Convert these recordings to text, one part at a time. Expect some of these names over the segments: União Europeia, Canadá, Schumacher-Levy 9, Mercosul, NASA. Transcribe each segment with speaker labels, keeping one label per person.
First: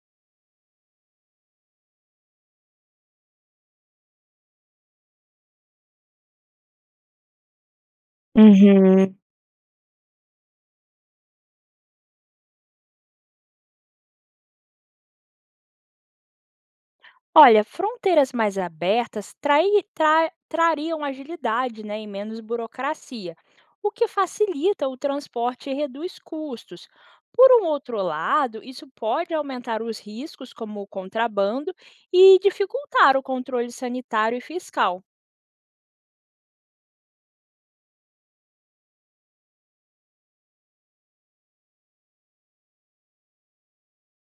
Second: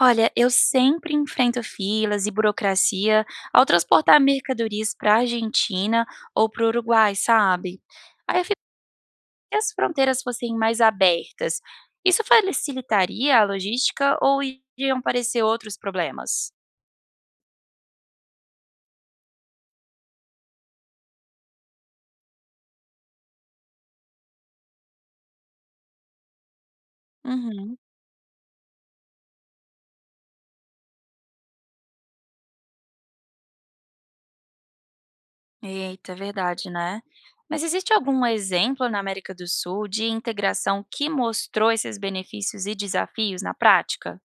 Speaker 1: Olha, eu sempre enfrento filas e burocracia ao transportar mercadorias para a Argentina ou para o Uruguai, sabe? Aí eu fico,
Speaker 2: Uhum.
Speaker 1: se as fronteiras fossem mais abertas, isso facilitaria a logística ou iriam aparecer outros problemas?
Speaker 2: Olha, fronteiras mais abertas trariam agilidade, né, e menos burocracia, o que facilita o transporte e reduz custos. Por um
Speaker 1: Uhum.
Speaker 2: outro lado, isso pode aumentar os riscos, como o contrabando, e dificultar o controle sanitário e fiscal.
Speaker 1: Eita, é verdade, né? Mas existe algum exemplo na América do Sul de integração que mostrou esses benefícios e desafios na prática?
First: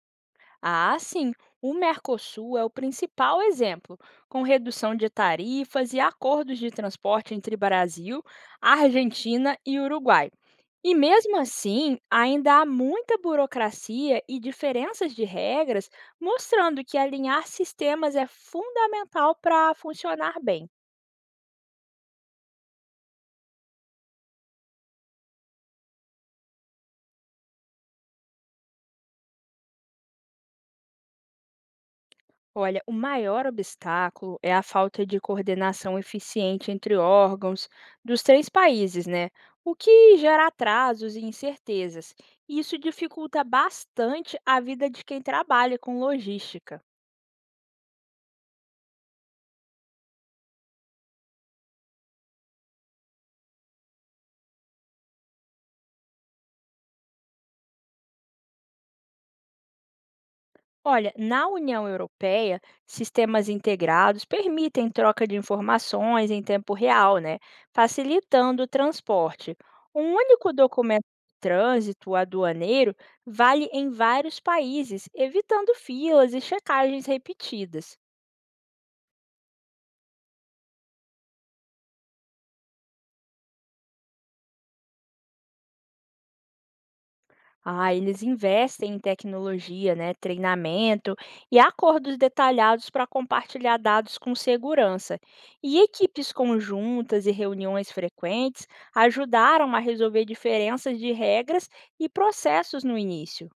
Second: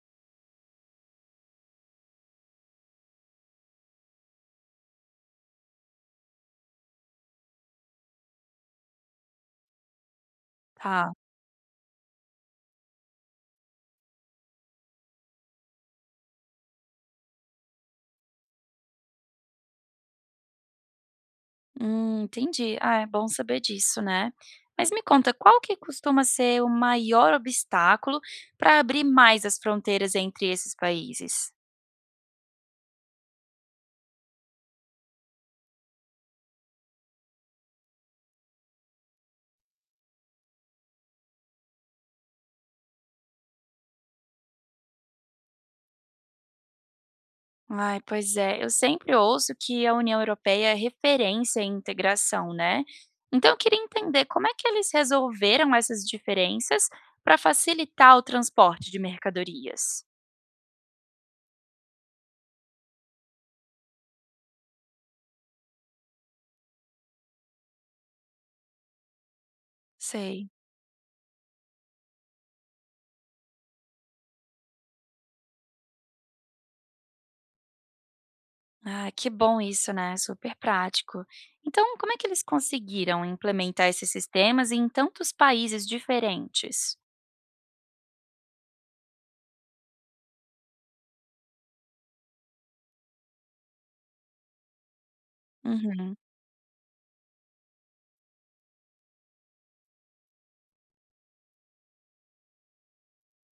Speaker 2: Ah, sim, o Mercosul é o principal exemplo, com redução de tarifas e acordos de transporte entre Brasil, Argentina e Uruguai. E
Speaker 1: Tá.
Speaker 2: mesmo assim, ainda há muita burocracia e diferenças de regras, mostrando que alinhar sistemas é fundamental para funcionar bem.
Speaker 1: Entendi. Ah, é bom saber disso, né? Mas me conta, qual que costuma ser o maior obstáculo para abrir mais as fronteiras entre esses países?
Speaker 2: Olha, o maior obstáculo é a falta de coordenação eficiente entre órgãos dos 3 países, né? O que gera atrasos e incertezas. Isso dificulta bastante a vida de quem trabalha com logística.
Speaker 1: Ai, pois é, eu sempre ouço que a União Europeia é referência em integração, né? Então eu queria entender como é que eles resolveram essas diferenças para facilitar o transporte de mercadorias.
Speaker 2: Olha, na União Europeia, sistemas integrados permitem troca de informações em tempo real, né? Facilitando o transporte. Um
Speaker 1: Sei.
Speaker 2: único documento de trânsito aduaneiro vale em vários países, evitando filas e checagens repetidas.
Speaker 1: Ah, que bom isso, né? Super prático. Então, como é que eles conseguiram implementar esses sistemas em tantos países diferentes?
Speaker 2: Ah, eles investem em tecnologia, né, treinamento e acordos detalhados para compartilhar dados com segurança. E
Speaker 1: Uhum.
Speaker 2: equipes conjuntas e reuniões frequentes ajudaram a resolver diferenças de regras e processos no início.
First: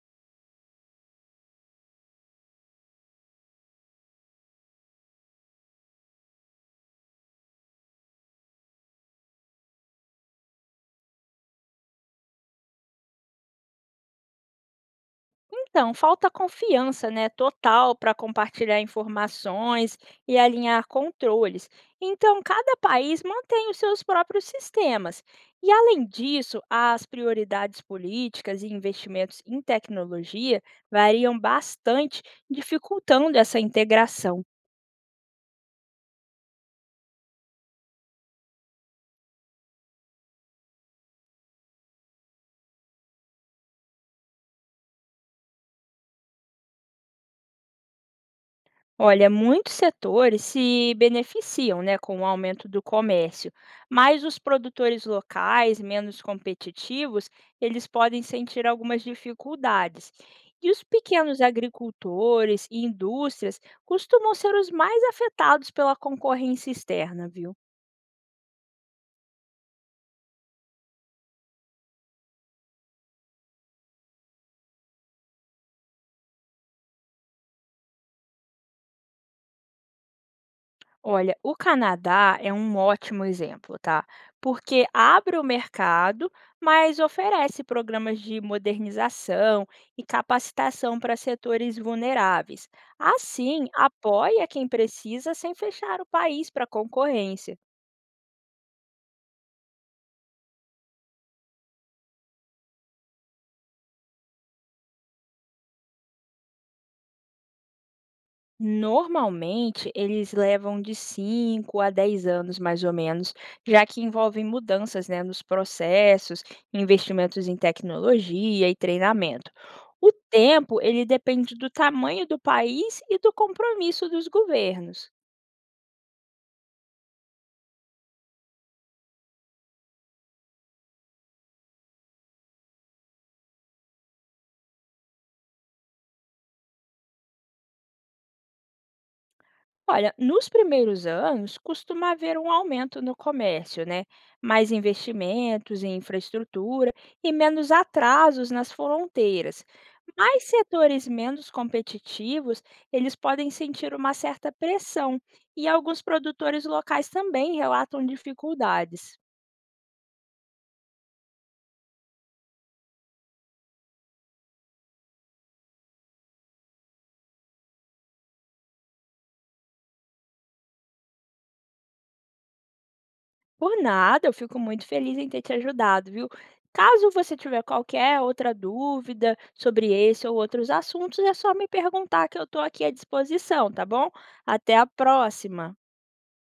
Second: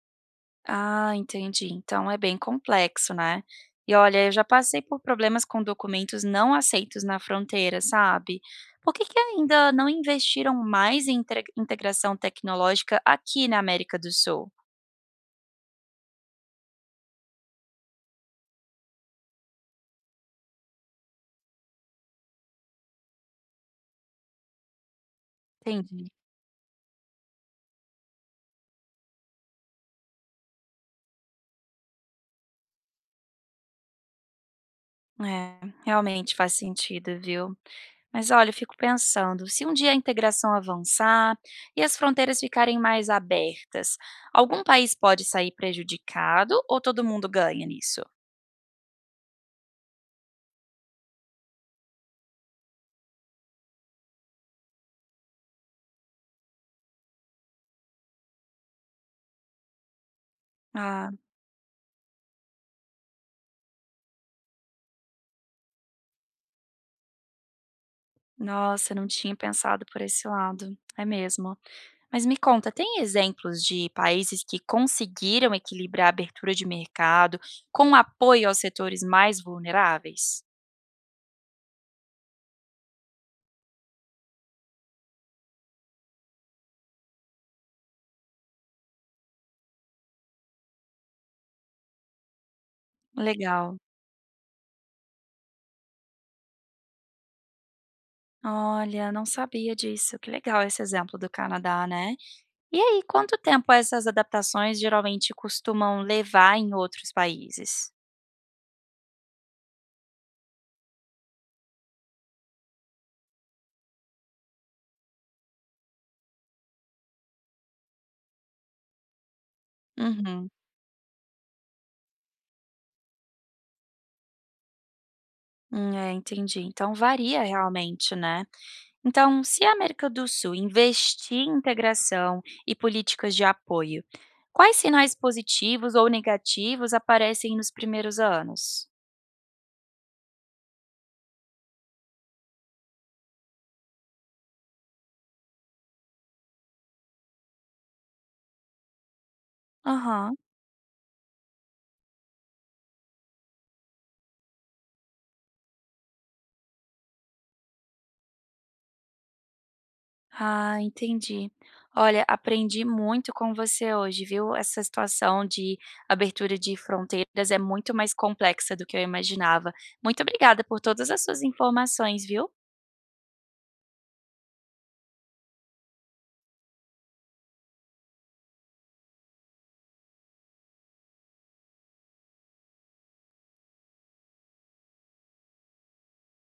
Speaker 1: Ah, entendi. Então é bem complexo, né? E olha, eu já passei por problemas com documentos não aceitos na fronteira, sabe? Por que que ainda não investiram mais em integração tecnológica aqui na América do Sul?
Speaker 2: Então, falta confiança, né, total para compartilhar informações e alinhar controles. Então, cada país mantém os seus próprios sistemas. E além
Speaker 1: Entendi.
Speaker 2: disso, as prioridades políticas e investimentos em tecnologia variam bastante, dificultando essa integração.
Speaker 1: É, realmente faz sentido, viu? Mas olha, eu fico pensando, se um dia a integração avançar e as fronteiras ficarem mais abertas, algum país pode sair prejudicado ou todo mundo ganha nisso?
Speaker 2: Olha, muitos setores se beneficiam, né, com o aumento do comércio, mas os produtores locais, menos competitivos, eles podem sentir algumas dificuldades. E os
Speaker 1: Ah,
Speaker 2: pequenos agricultores e indústrias costumam ser os mais afetados pela concorrência externa, viu?
Speaker 1: nossa, eu não tinha pensado por esse lado. É mesmo. Mas me conta, tem exemplos de países que conseguiram equilibrar a abertura de mercado com apoio aos setores mais vulneráveis?
Speaker 2: Olha, o Canadá é um ótimo exemplo, tá? Porque abre o mercado, mas oferece programas de modernização e capacitação para setores vulneráveis. Assim,
Speaker 1: Legal.
Speaker 2: apoia quem precisa sem fechar o país para concorrência.
Speaker 1: Olha, não sabia disso. Que legal esse exemplo do Canadá, né? E aí, quanto tempo essas adaptações geralmente costumam levar em outros países?
Speaker 2: Normalmente, eles levam de 5 a 10 anos, mais ou menos, já que envolvem mudanças, né, nos processos, investimentos em tecnologia e treinamento. O
Speaker 1: Uhum.
Speaker 2: tempo, ele depende do tamanho do país e do compromisso dos governos.
Speaker 1: É, entendi. Então varia realmente, né? Então, se a América do Sul investir em integração e políticas de apoio, quais sinais positivos ou negativos aparecem nos primeiros anos?
Speaker 2: Olha, nos primeiros anos costuma haver um aumento no comércio, né? Mais investimentos em infraestrutura e menos atrasos nas fronteiras.
Speaker 1: Aham.
Speaker 2: Mas setores menos competitivos, eles podem sentir uma certa pressão e alguns produtores locais também relatam dificuldades.
Speaker 1: Ah, entendi. Olha, aprendi muito com você hoje, viu? Essa situação de abertura de fronteiras é muito mais complexa do que eu imaginava. Muito obrigada por todas as suas informações, viu?
Speaker 2: Por nada, eu fico muito feliz em ter te ajudado, viu? Caso você tiver qualquer outra dúvida sobre esse ou outros assuntos, é só me perguntar que eu estou aqui à disposição, tá bom? Até a próxima!